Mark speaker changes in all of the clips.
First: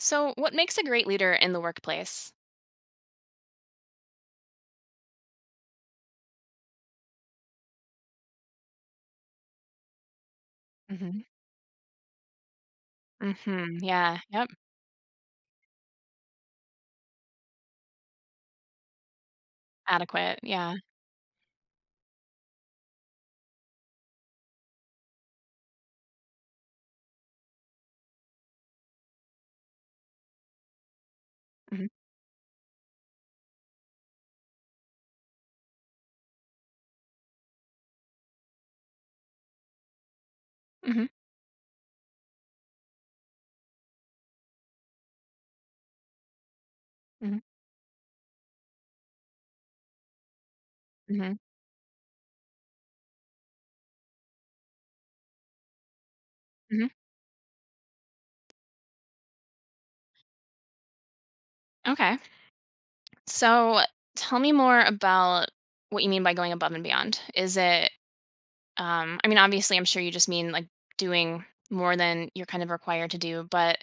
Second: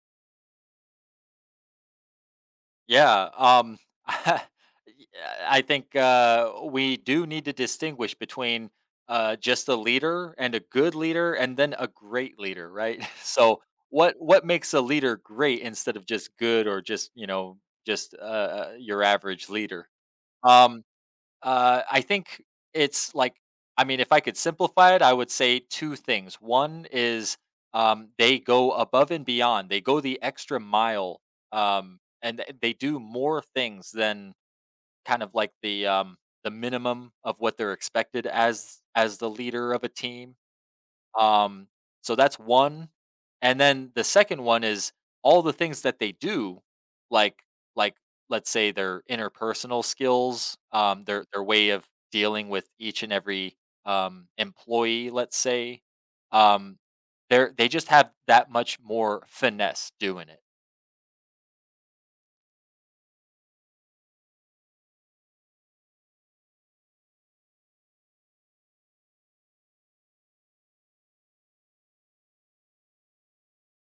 Speaker 1: So, what makes a great leader in the workplace?
Speaker 2: Yeah, um, y I think, we do need to distinguish between, just a leader and a good
Speaker 1: Mm-hmm.
Speaker 2: leader and then a great leader, right? So,
Speaker 1: Mm-hmm.
Speaker 2: what
Speaker 1: Yeah.
Speaker 2: what
Speaker 1: Yep.
Speaker 2: makes a leader great instead of just good or just, just, your average leader?
Speaker 1: Adequate. Yeah.
Speaker 2: Um I think it's like, I mean, if I could simplify it, I would say two things. One is they go above and beyond, they go the extra mile,
Speaker 1: Mm-hmm.
Speaker 2: and they do more things than kind of like the the minimum of what they're expected as the leader of a team.
Speaker 1: Mm-hmm.
Speaker 2: Um, so that's one, and then the second one is all the things that they do,
Speaker 1: Mm-hmm.
Speaker 2: like like let's say their interpersonal skills, their
Speaker 1: Mm-hmm.
Speaker 2: their way of dealing with each and every employee, let's say, um,
Speaker 1: Hmm.
Speaker 2: they just have that much more finesse doing it,
Speaker 1: Okay. So, tell me more about what you mean by going above and beyond. Is it, I mean, obviously, I'm sure you just mean like doing more than you're kind of required to do, but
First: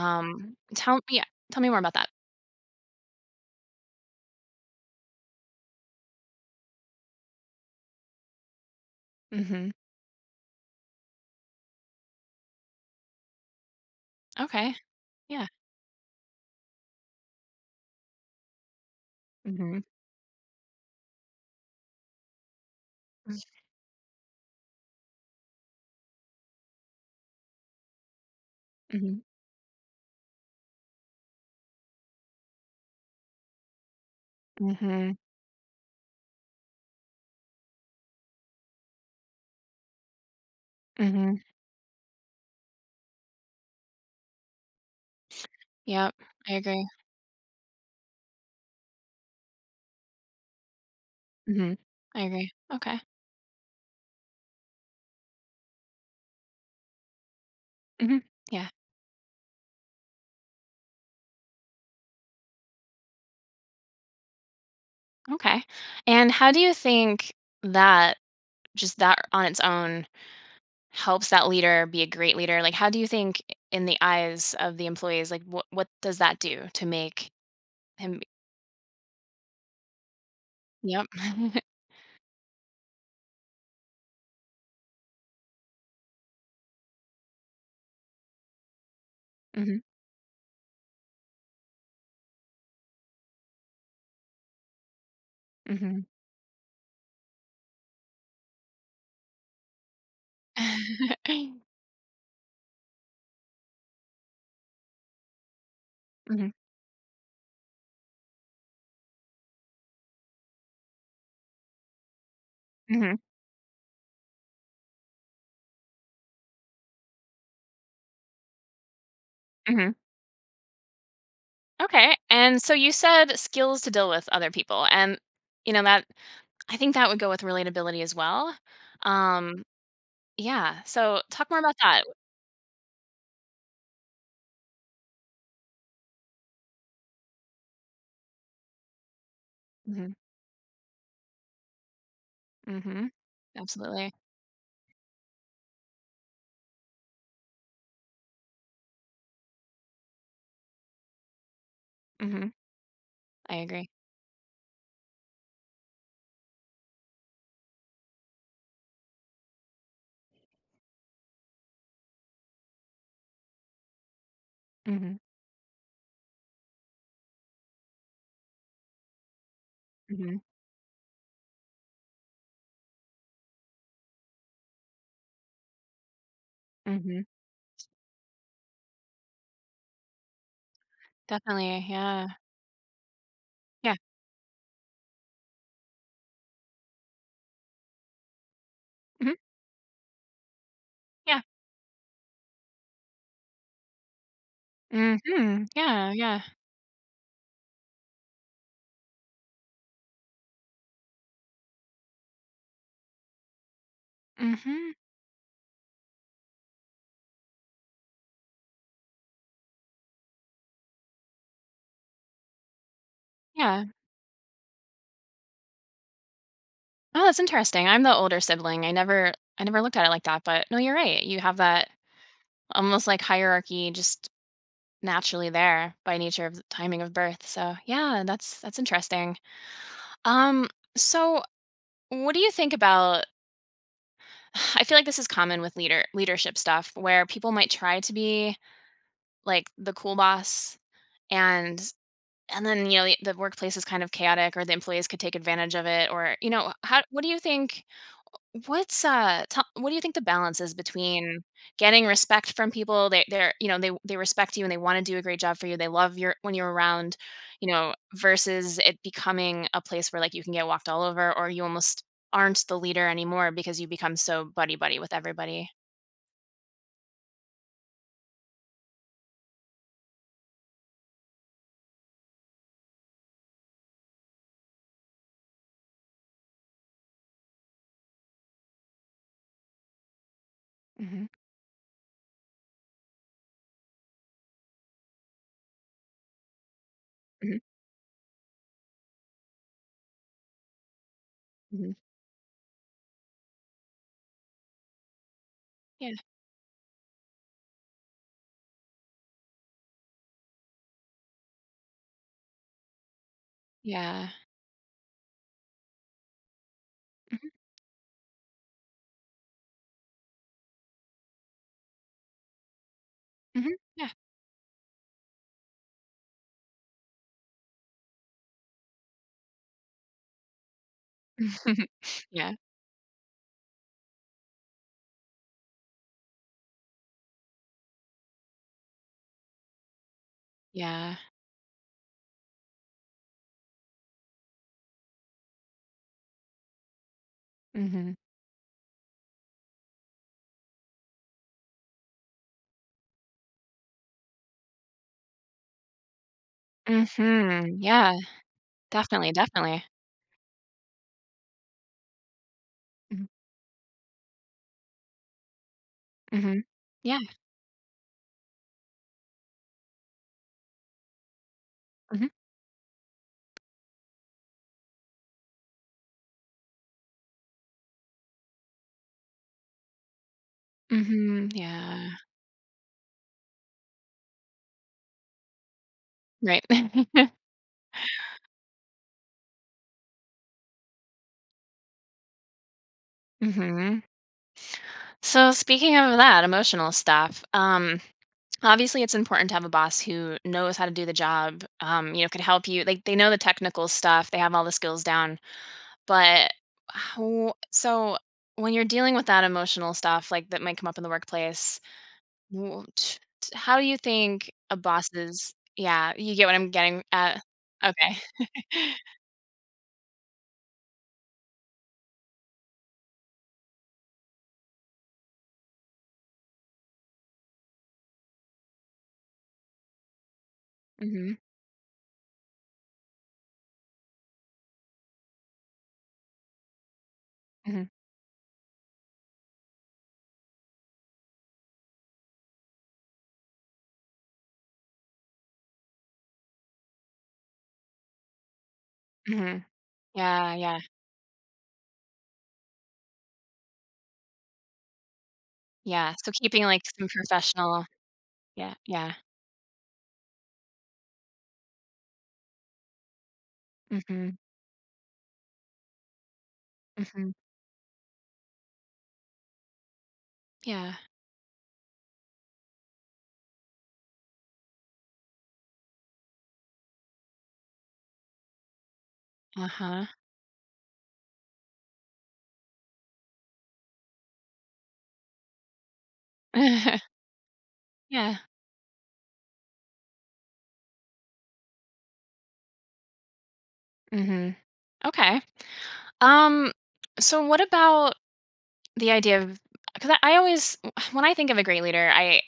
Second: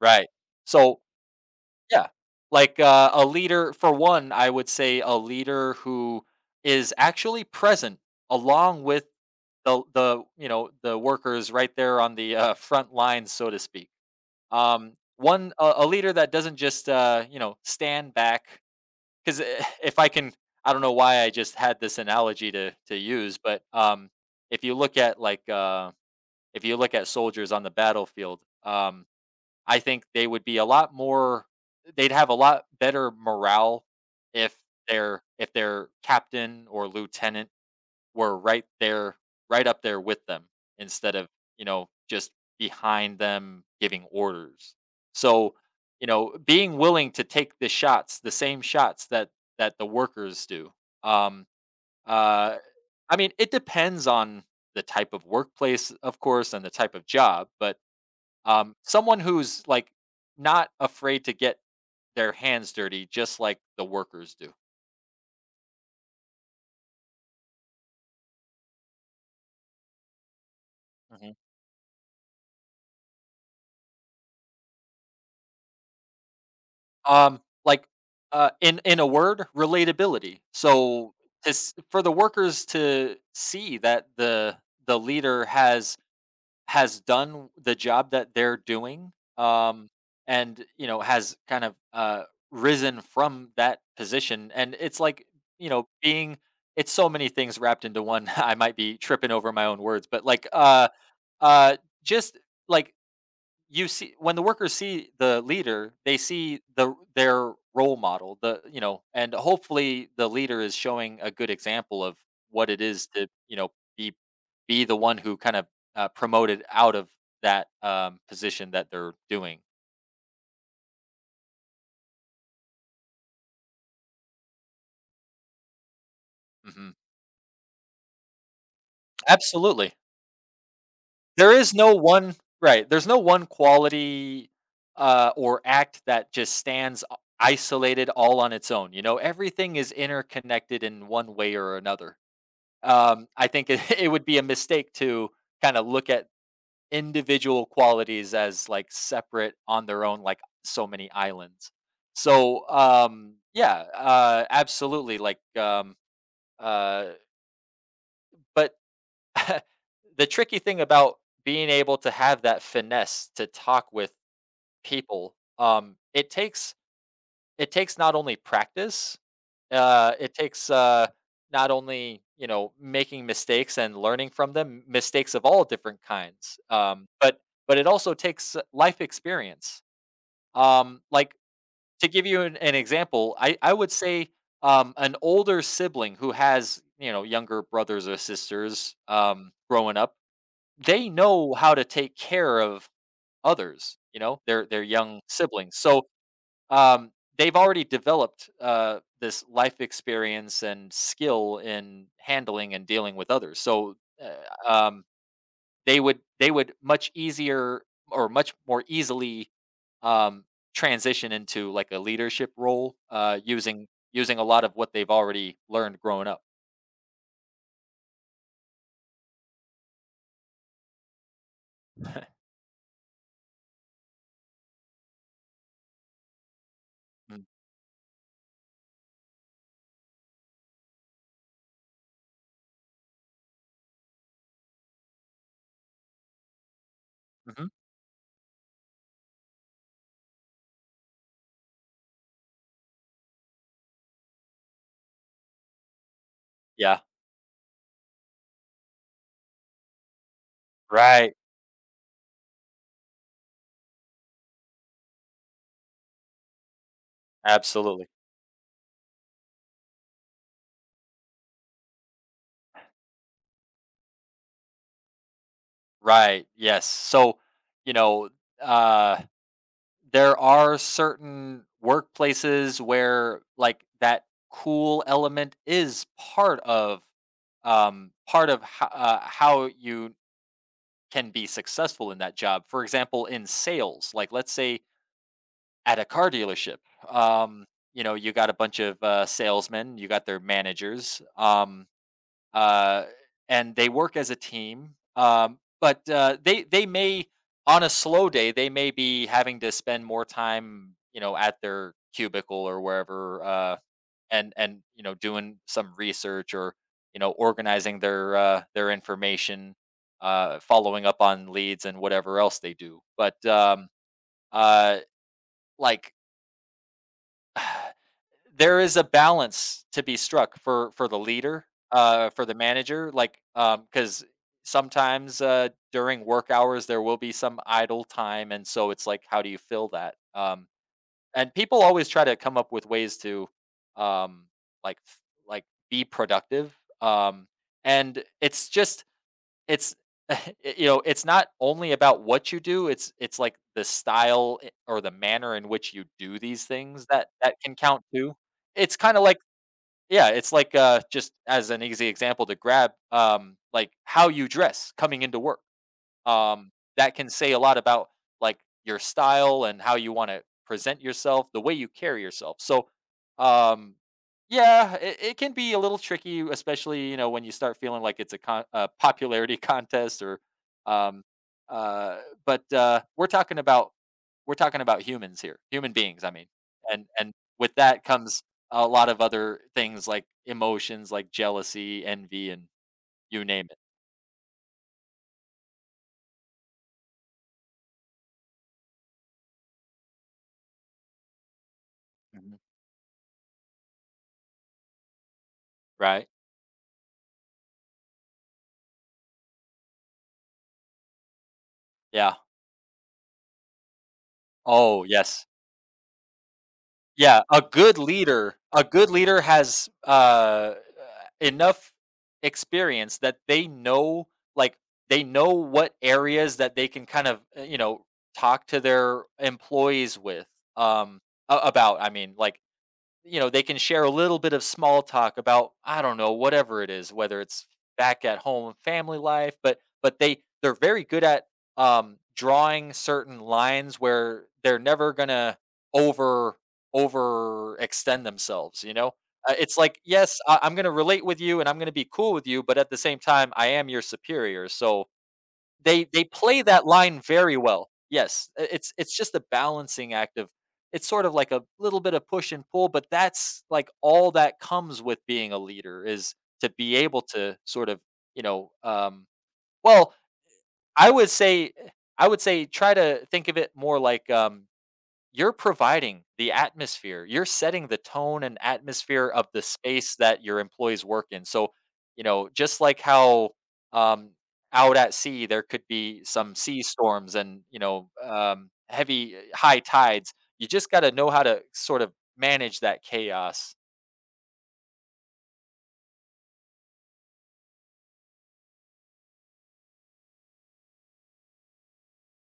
Speaker 2: right?
Speaker 1: tell,
Speaker 2: So
Speaker 1: yeah, tell me more about
Speaker 2: yeah,
Speaker 1: that.
Speaker 2: like a leader for one, I would say a leader who is actually present along with
Speaker 1: Mm-hmm.
Speaker 2: the the workers right there on the front lines so to speak.
Speaker 1: Okay. Yeah.
Speaker 2: One a leader that doesn't just stand back because
Speaker 1: Mm-hmm.
Speaker 2: if I can, I don't know why I just had this analogy to use, but if you look at like if you look at soldiers on the battlefield,
Speaker 1: Mm-hmm.
Speaker 2: I think they would be a lot more. They'd have a lot better morale if
Speaker 1: Mm-hmm.
Speaker 2: if their captain or lieutenant were right there right up there with them instead of,
Speaker 1: Mm-hmm.
Speaker 2: you know, just behind them giving orders. So, you
Speaker 1: Yep.
Speaker 2: know,
Speaker 1: I
Speaker 2: being
Speaker 1: agree.
Speaker 2: willing to take the shots, the same shots that the workers do. Um
Speaker 1: Mm-hmm. I agree.
Speaker 2: uh
Speaker 1: Okay.
Speaker 2: I mean, it depends on the type of workplace, of course, and the type of job, but
Speaker 1: Mm-hmm. Yeah.
Speaker 2: someone who's like not afraid to get their hands dirty just like the workers do.
Speaker 1: Okay. And how do you think that just that on its own helps that leader be a great leader? Like how do you think in the eyes of the employees, like what does that do to make
Speaker 2: Like,
Speaker 1: him.
Speaker 2: in a word, relatability.
Speaker 1: Yep.
Speaker 2: So this, for the workers to see that the leader has done the job that they're doing,
Speaker 1: Mhm.
Speaker 2: um, and you know has kind of risen from that position, and it's like you know
Speaker 1: Mhm.
Speaker 2: being it's so many things wrapped into one. I might be tripping over my own words, but uh just like you see, when the workers see the leader, they
Speaker 1: Mhm.
Speaker 2: see their role model, the you know, and hopefully the leader is showing a good example of what it
Speaker 1: Mhm.
Speaker 2: is
Speaker 1: Mhm.
Speaker 2: to you know be be the one who kind of promoted out of that position that they're doing.
Speaker 1: Okay. And so you said skills to deal with other people, and that I
Speaker 2: hmm.
Speaker 1: think that would go with relatability as well. Um
Speaker 2: Absolutely,
Speaker 1: yeah. So talk
Speaker 2: there
Speaker 1: more
Speaker 2: is
Speaker 1: about
Speaker 2: no
Speaker 1: that.
Speaker 2: one right. There's no one quality or act that just stands isolated all on its own. You know, everything is
Speaker 1: Mhm.
Speaker 2: interconnected in one way or another.
Speaker 1: Mhm.
Speaker 2: I think it, it
Speaker 1: Absolutely.
Speaker 2: would be a mistake to kind of look at individual qualities as like separate on their own, like so many islands.
Speaker 1: Mhm.
Speaker 2: So
Speaker 1: I
Speaker 2: yeah,
Speaker 1: agree.
Speaker 2: absolutely. Like, uh, but the tricky thing about being able to have that finesse to talk with
Speaker 1: Mhm,
Speaker 2: people, it takes not only practice. It
Speaker 1: mhm,
Speaker 2: takes, not only, you know, making mistakes and learning from them, mistakes of all different kinds, um,
Speaker 1: mhm.
Speaker 2: but but it also takes life experience. Like,
Speaker 1: Definitely,
Speaker 2: to give
Speaker 1: yeah.
Speaker 2: you an example, I would
Speaker 1: Yeah.
Speaker 2: say, an older sibling who has, you know, younger brothers or sisters,
Speaker 1: Mhm,
Speaker 2: growing up, they
Speaker 1: yeah.
Speaker 2: know how to take care of others, you know, their young
Speaker 1: Mhm,
Speaker 2: siblings, so
Speaker 1: yeah, yeah.
Speaker 2: um, they've already developed this life experience and skill in handling and dealing with others. So uh,
Speaker 1: Mhm,
Speaker 2: um, they would much easier or much more easily um, transition into like a leadership role
Speaker 1: yeah.
Speaker 2: using a lot of what they've already learned growing up.
Speaker 1: Oh, that's interesting. I'm the older sibling. I never looked at it like that, but no, you're right. You have that almost like hierarchy just naturally there by nature of the timing of birth. So, yeah, that's interesting. Um, so what do you think about, I feel like this is common with leadership stuff where people
Speaker 2: Mm-hmm.
Speaker 1: might try to be like the cool boss, and And then, you know, the workplace is kind of chaotic, or the employees could take advantage of it, or, you know,
Speaker 2: Yeah.
Speaker 1: how what do you think what's t- what do you think the balance is
Speaker 2: Right.
Speaker 1: between getting respect from people, they're, you know, they respect you and they want to do a great job for you. They love your when you're around, you know,
Speaker 2: Absolutely.
Speaker 1: versus it becoming a place where like you can get walked all over, or you almost aren't the leader anymore because you become so buddy buddy with everybody.
Speaker 2: Right. Yes. So you know. Uh, There are certain workplaces where, like, that cool element is part of ho how you
Speaker 1: Mhm.
Speaker 2: can be successful in that job. For example, in sales, like, let's say at a car dealership,
Speaker 1: Mhm.
Speaker 2: um, you know, you got a bunch of, salesmen, you got their managers,
Speaker 1: Mhm.
Speaker 2: uh, and they work as a team. But
Speaker 1: Yeah.
Speaker 2: they may on a slow day they may be having to spend more time you know at their cubicle or wherever,
Speaker 1: Yeah.
Speaker 2: and you know doing some research or you know
Speaker 1: Mhm.
Speaker 2: organizing their their information, following up on leads and whatever else they do. But
Speaker 1: Mhm. Yeah.
Speaker 2: uh, like. there is a balance to be struck for the leader, for
Speaker 1: Yeah.
Speaker 2: the manager, like, because sometimes, during work hours, there will be some idle time, and so it's like, how do you fill that?
Speaker 1: Yeah.
Speaker 2: And people always try to come up with ways to, um, like, f be productive, um,
Speaker 1: Mhm.
Speaker 2: and it's just it's you know, it's not only about what you do, it's like the style I or the manner in which you do these things that can
Speaker 1: Mhm.
Speaker 2: count
Speaker 1: Yeah.
Speaker 2: too. It's kinda
Speaker 1: Definitely,
Speaker 2: like
Speaker 1: definitely.
Speaker 2: yeah, it's like, just as an easy example to grab,
Speaker 1: Mhm,
Speaker 2: like, how you dress coming into work,
Speaker 1: mhm.
Speaker 2: um, that
Speaker 1: Yeah.
Speaker 2: can say a lot about like your style and how you want to present yourself, the way you carry
Speaker 1: Mhm,
Speaker 2: yourself. So, um, yeah, it can be a little tricky, especially you know when you start feeling like it's a, a popularity contest or, um,
Speaker 1: mhm. Yeah.
Speaker 2: uh, but we're talking about humans here, human beings. I mean,
Speaker 1: Right.
Speaker 2: and with that comes a lot of other things like emotions, like jealousy, envy, and you name it.
Speaker 1: Mhm. So speaking of that emotional stuff, obviously, it's important to have a boss who knows how to do the job, could
Speaker 2: Mhm.
Speaker 1: help you like, they know the technical stuff, they have all the skills down,
Speaker 2: Right?
Speaker 1: but how so when you're dealing with that emotional stuff, like, that might come up in the workplace.
Speaker 2: Yeah.
Speaker 1: Well, t t how do you think a
Speaker 2: Oh, yes.
Speaker 1: boss's yeah, you get what I'm getting at?
Speaker 2: Yeah,
Speaker 1: Okay.
Speaker 2: a good leader has, enough experience that they know, like, they know what areas that they can kind of, you know, talk to their employees with, um,
Speaker 1: Mhm,
Speaker 2: a about, I mean, like you know, they can share a little bit of small talk about I don't know whatever it is, whether it's
Speaker 1: mhm,
Speaker 2: back at home family life, but they they're very good at drawing certain lines where they're never gonna over overextend themselves. You know,
Speaker 1: mhm.
Speaker 2: it's like yes,
Speaker 1: Yeah,
Speaker 2: I'm
Speaker 1: yeah,
Speaker 2: gonna relate with you and I'm gonna be cool with you, but at the same time, I am your superior, so
Speaker 1: yeah.
Speaker 2: they
Speaker 1: So
Speaker 2: play
Speaker 1: keeping, like,
Speaker 2: that
Speaker 1: some
Speaker 2: line very
Speaker 1: professional.
Speaker 2: well. Yes, I
Speaker 1: Yeah,
Speaker 2: it's
Speaker 1: yeah.
Speaker 2: just a balancing act of it's sort of like a little bit of push and pull, but that's, like, all
Speaker 1: Mhm,
Speaker 2: that comes with being a leader is to be able
Speaker 1: mhm.
Speaker 2: to sort of, you know, well,
Speaker 1: Yeah.
Speaker 2: I would say try to think of it more like, you're providing the atmosphere. You're setting the tone and atmosphere of the
Speaker 1: Uh-huh.
Speaker 2: space that your employees work in. So, you know, just like how um, out at sea there could be some sea storms and you know
Speaker 1: Yeah.
Speaker 2: heavy high tides. You just got to know how to sort of manage that chaos.
Speaker 1: Mhm. Okay. Um, so what about the idea of, 'cause I always, when I think of a great leader,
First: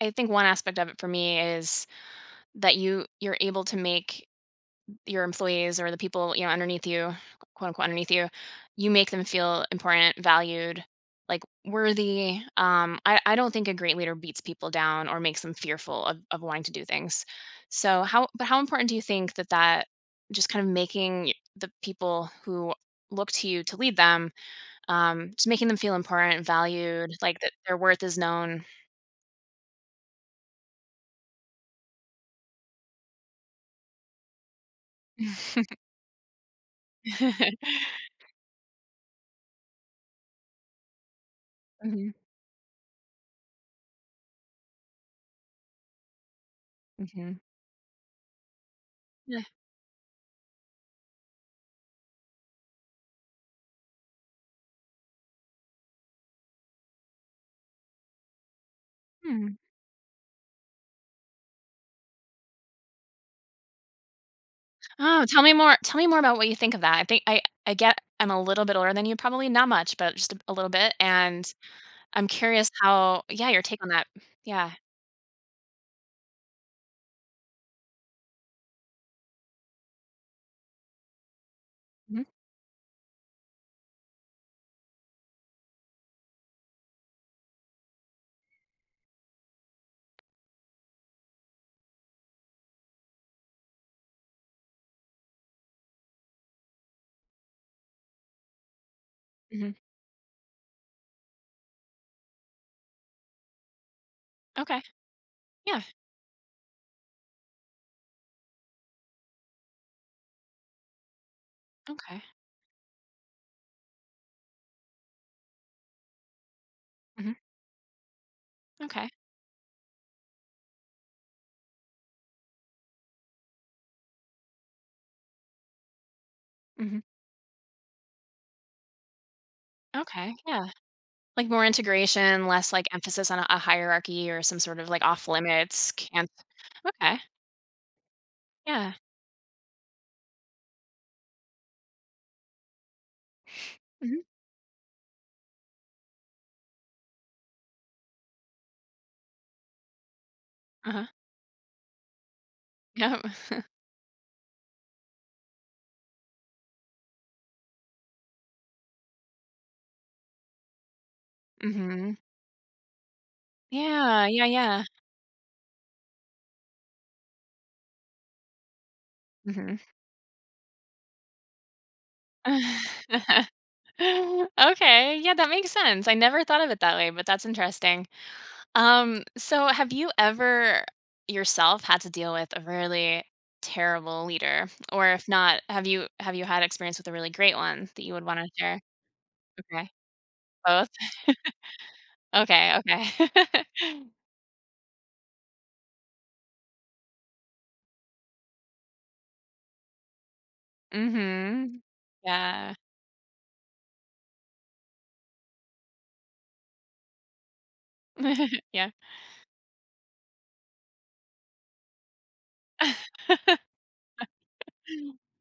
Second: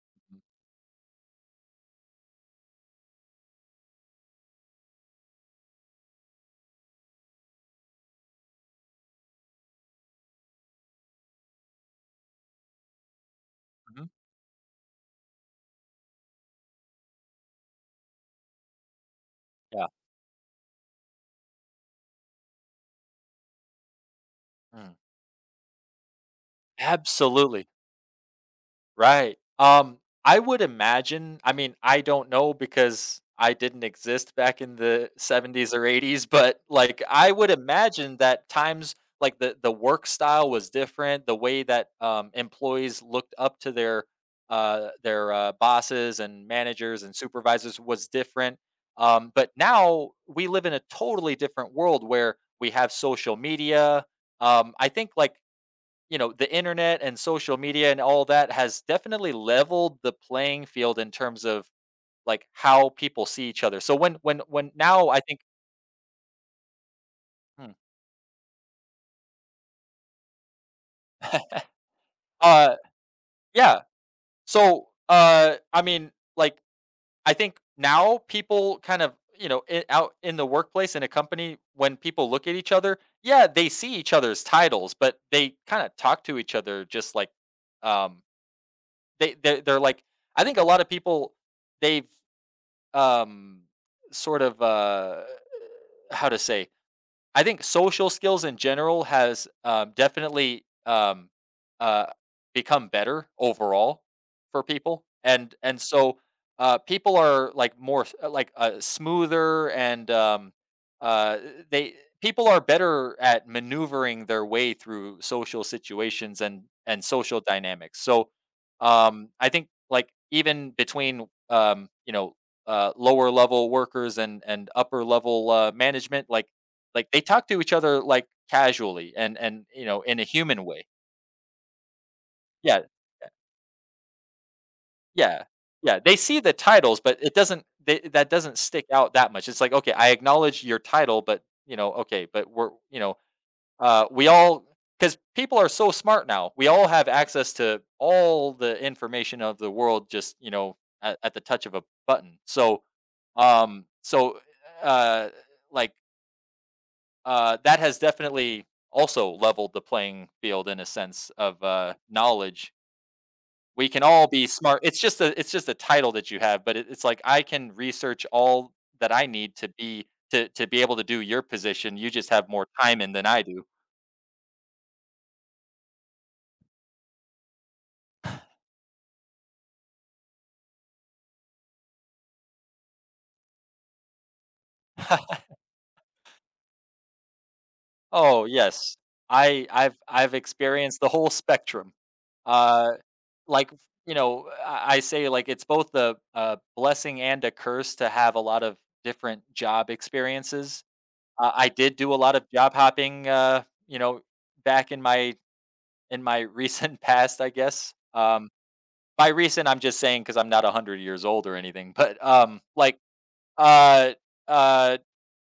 Speaker 1: I think one aspect of it for me is that you're able to make your employees, or the people, you know, underneath you, quote unquote underneath you, you make them feel important, valued, like worthy. I don't think a great
Speaker 2: Mhm.
Speaker 1: leader beats people down or makes them fearful of, wanting to do things. So but how important do you think that
Speaker 2: Yeah.
Speaker 1: just kind of making the people who look to you to lead them,
Speaker 2: Mm.
Speaker 1: just making them feel important, valued, like that
Speaker 2: Absolutely.
Speaker 1: their worth is known.
Speaker 2: Right. I would imagine, I mean, I don't know because I didn't exist back in the 70s or 80s, but like I would imagine that times like the work style was different, the way that
Speaker 1: Mhm,
Speaker 2: employees looked up to their bosses and managers and
Speaker 1: mhm.
Speaker 2: supervisors was different.
Speaker 1: Yeah.
Speaker 2: But now we live in a totally different world where we have social media. I think like you know, the internet and social media and all that has definitely
Speaker 1: Hmm.
Speaker 2: leveled the playing field in terms of, like, how people see each other. So when now I
Speaker 1: Oh,
Speaker 2: think.
Speaker 1: tell me more about what you think of that. I think I
Speaker 2: Hmm.
Speaker 1: get. I'm a little bit older than you probably, not much, but just a little bit, and I'm curious,
Speaker 2: Uh,
Speaker 1: how yeah, your
Speaker 2: yeah.
Speaker 1: take on that. Yeah.
Speaker 2: So, I mean, like, I think now people kind of, you know, I out in the workplace, in a company, when
Speaker 1: Mhm.
Speaker 2: people look at each other, yeah, they see each other's titles, but they kinda talk to each other just like, um, they're like I think a lot of people, they've um sort of how to say I think social skills in general has
Speaker 1: Mhm.
Speaker 2: definitely uh, become better overall for
Speaker 1: Okay.
Speaker 2: people, and
Speaker 1: Yeah.
Speaker 2: so people are like like smoother and uh, they
Speaker 1: Okay.
Speaker 2: people are better at maneuvering their way through social situations and
Speaker 1: Mhm.
Speaker 2: social dynamics. So
Speaker 1: Okay.
Speaker 2: I think like even between you know lower level workers and upper level management, like
Speaker 1: Mhm.
Speaker 2: like, they talk to each other, like, casually and you know, in a
Speaker 1: Okay.
Speaker 2: human
Speaker 1: Yeah.
Speaker 2: way.
Speaker 1: Like more integration, less
Speaker 2: Yeah.
Speaker 1: like
Speaker 2: Yeah.
Speaker 1: emphasis on a hierarchy or some sort of like off
Speaker 2: Yeah.
Speaker 1: limits.
Speaker 2: Yeah, they
Speaker 1: Can't.
Speaker 2: see the titles,
Speaker 1: Okay.
Speaker 2: but it doesn't they that doesn't stick
Speaker 1: Yeah.
Speaker 2: out that much. It's like, "Okay, I acknowledge your title, but, you know, okay, but we're," you know,
Speaker 1: Mhm.
Speaker 2: we all because people are so smart now. We all have access to all the information of the world just, you know,
Speaker 1: Uh-huh.
Speaker 2: at the touch of a button. So,
Speaker 1: Yep.
Speaker 2: um, so, uh, like that has definitely also leveled the playing field in a sense of
Speaker 1: Mhm.
Speaker 2: knowledge. We can
Speaker 1: Yeah.
Speaker 2: all
Speaker 1: Yeah.
Speaker 2: be smart.
Speaker 1: Yeah.
Speaker 2: It's just a title that you have, but it's like I can research all that I need to
Speaker 1: Mhm.
Speaker 2: be to be able to do your position. You just have more time in than I do.
Speaker 1: Okay, yeah, that makes sense. I never thought of it that way, but that's interesting. So have you ever yourself had to deal with a really terrible leader? Or if not, have you had experience with a really great one that you would want
Speaker 2: Oh
Speaker 1: to share?
Speaker 2: yes,
Speaker 1: Okay.
Speaker 2: I've
Speaker 1: Both?
Speaker 2: experienced the whole spectrum.
Speaker 1: Okay,
Speaker 2: Uh,
Speaker 1: okay.
Speaker 2: like you know, I say like it's both a blessing and a curse to have a lot of different job experiences. I
Speaker 1: Mhm.
Speaker 2: did do a lot of job
Speaker 1: Yeah.
Speaker 2: hopping, you know, back in my recent past, I guess.
Speaker 1: Yeah.
Speaker 2: By recent, I'm just saying because I'm not 100 years old or anything, but uh, uh,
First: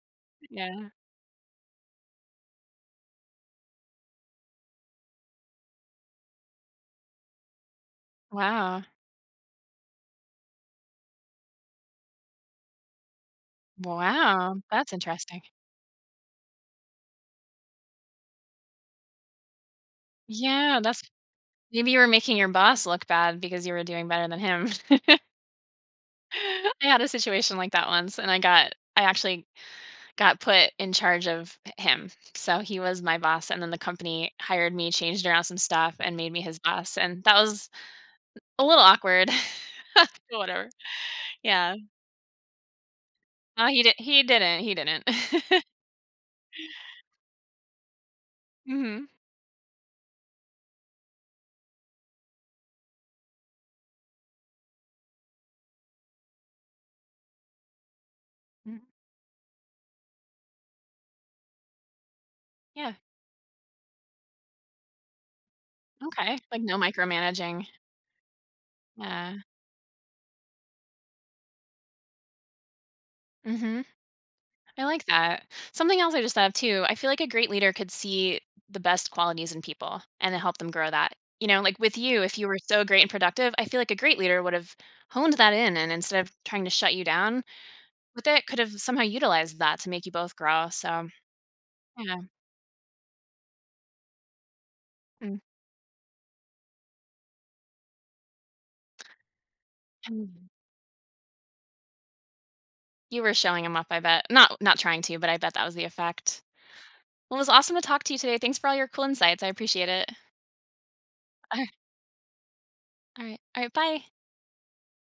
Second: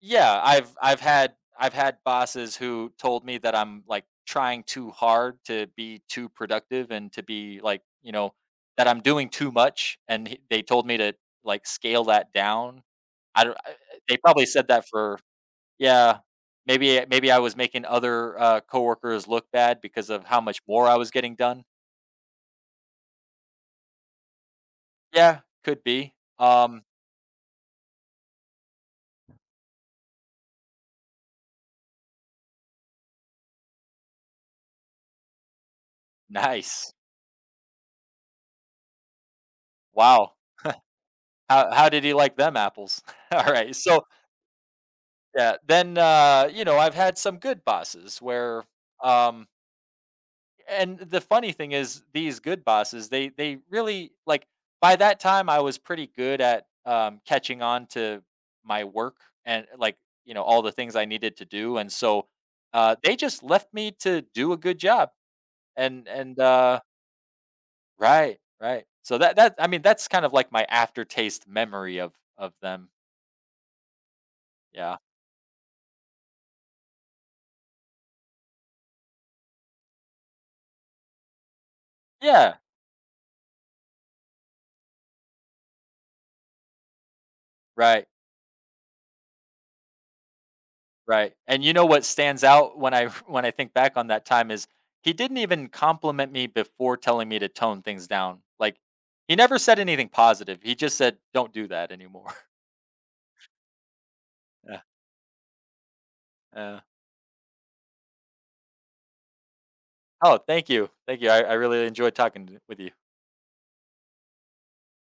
Speaker 2: yeah,
Speaker 1: Yeah.
Speaker 2: I've had bosses who told me that I'm like trying too hard to be too productive and to be like, you know,
Speaker 1: Wow.
Speaker 2: that I'm doing too much, and they told me to like scale that down. I don't. They probably
Speaker 1: Wow,
Speaker 2: said that
Speaker 1: that's
Speaker 2: for
Speaker 1: interesting.
Speaker 2: yeah, maybe I was making other, coworkers look bad because of how much
Speaker 1: Yeah,
Speaker 2: more I
Speaker 1: that's
Speaker 2: was getting done.
Speaker 1: maybe you were making your boss look bad because you were doing better than him.
Speaker 2: Yeah, could be.
Speaker 1: I had a situation like that once, and I actually got put in charge of him. So he was my boss, and then the company hired me, changed around some stuff, and made me his
Speaker 2: Nice.
Speaker 1: boss. And that was a little awkward. But
Speaker 2: Wow.
Speaker 1: whatever. Yeah.
Speaker 2: How did he like them apples?
Speaker 1: No,
Speaker 2: Alright,
Speaker 1: he did.
Speaker 2: so,
Speaker 1: He didn't. He didn't.
Speaker 2: yeah, then, you know, I've had some good bosses where,
Speaker 1: Hmm.
Speaker 2: um and the funny thing is these good bosses they really like by that time I was pretty good at catching on to my work and like you know all the things I needed to do and so,
Speaker 1: Yeah.
Speaker 2: they just left me to do a good job and
Speaker 1: Okay. Like no micromanaging.
Speaker 2: right so
Speaker 1: Yeah.
Speaker 2: that I mean that's kind of like my aftertaste memory of them.
Speaker 1: Hmm. I
Speaker 2: Yeah.
Speaker 1: like that. Something else I just thought of too, I feel like a great leader could see the best qualities in people and then help them grow that. You know, like with you, if you
Speaker 2: Yeah.
Speaker 1: were so great and productive, I feel like a great leader would have honed that in, and instead of trying to shut you down
Speaker 2: Right.
Speaker 1: with it, could have somehow utilized that to make you both grow. So
Speaker 2: Right, and you know what
Speaker 1: yeah.
Speaker 2: stands out when I when I think back on that time is he didn't
Speaker 1: Mm,
Speaker 2: even compliment me before telling me to tone things down. Like, he never said anything
Speaker 1: mm.
Speaker 2: positive. He just said, "Don't do that anymore."
Speaker 1: You were showing him up, I bet. Not
Speaker 2: Yeah,
Speaker 1: trying to, but I bet that was the effect.
Speaker 2: yeah.
Speaker 1: Well, it was awesome to talk to you today. Thanks for all your cool insights. I appreciate it.
Speaker 2: Oh, thank you, thank you. I
Speaker 1: All right.
Speaker 2: really enjoyed talking t with you.
Speaker 1: All right. All right. Bye.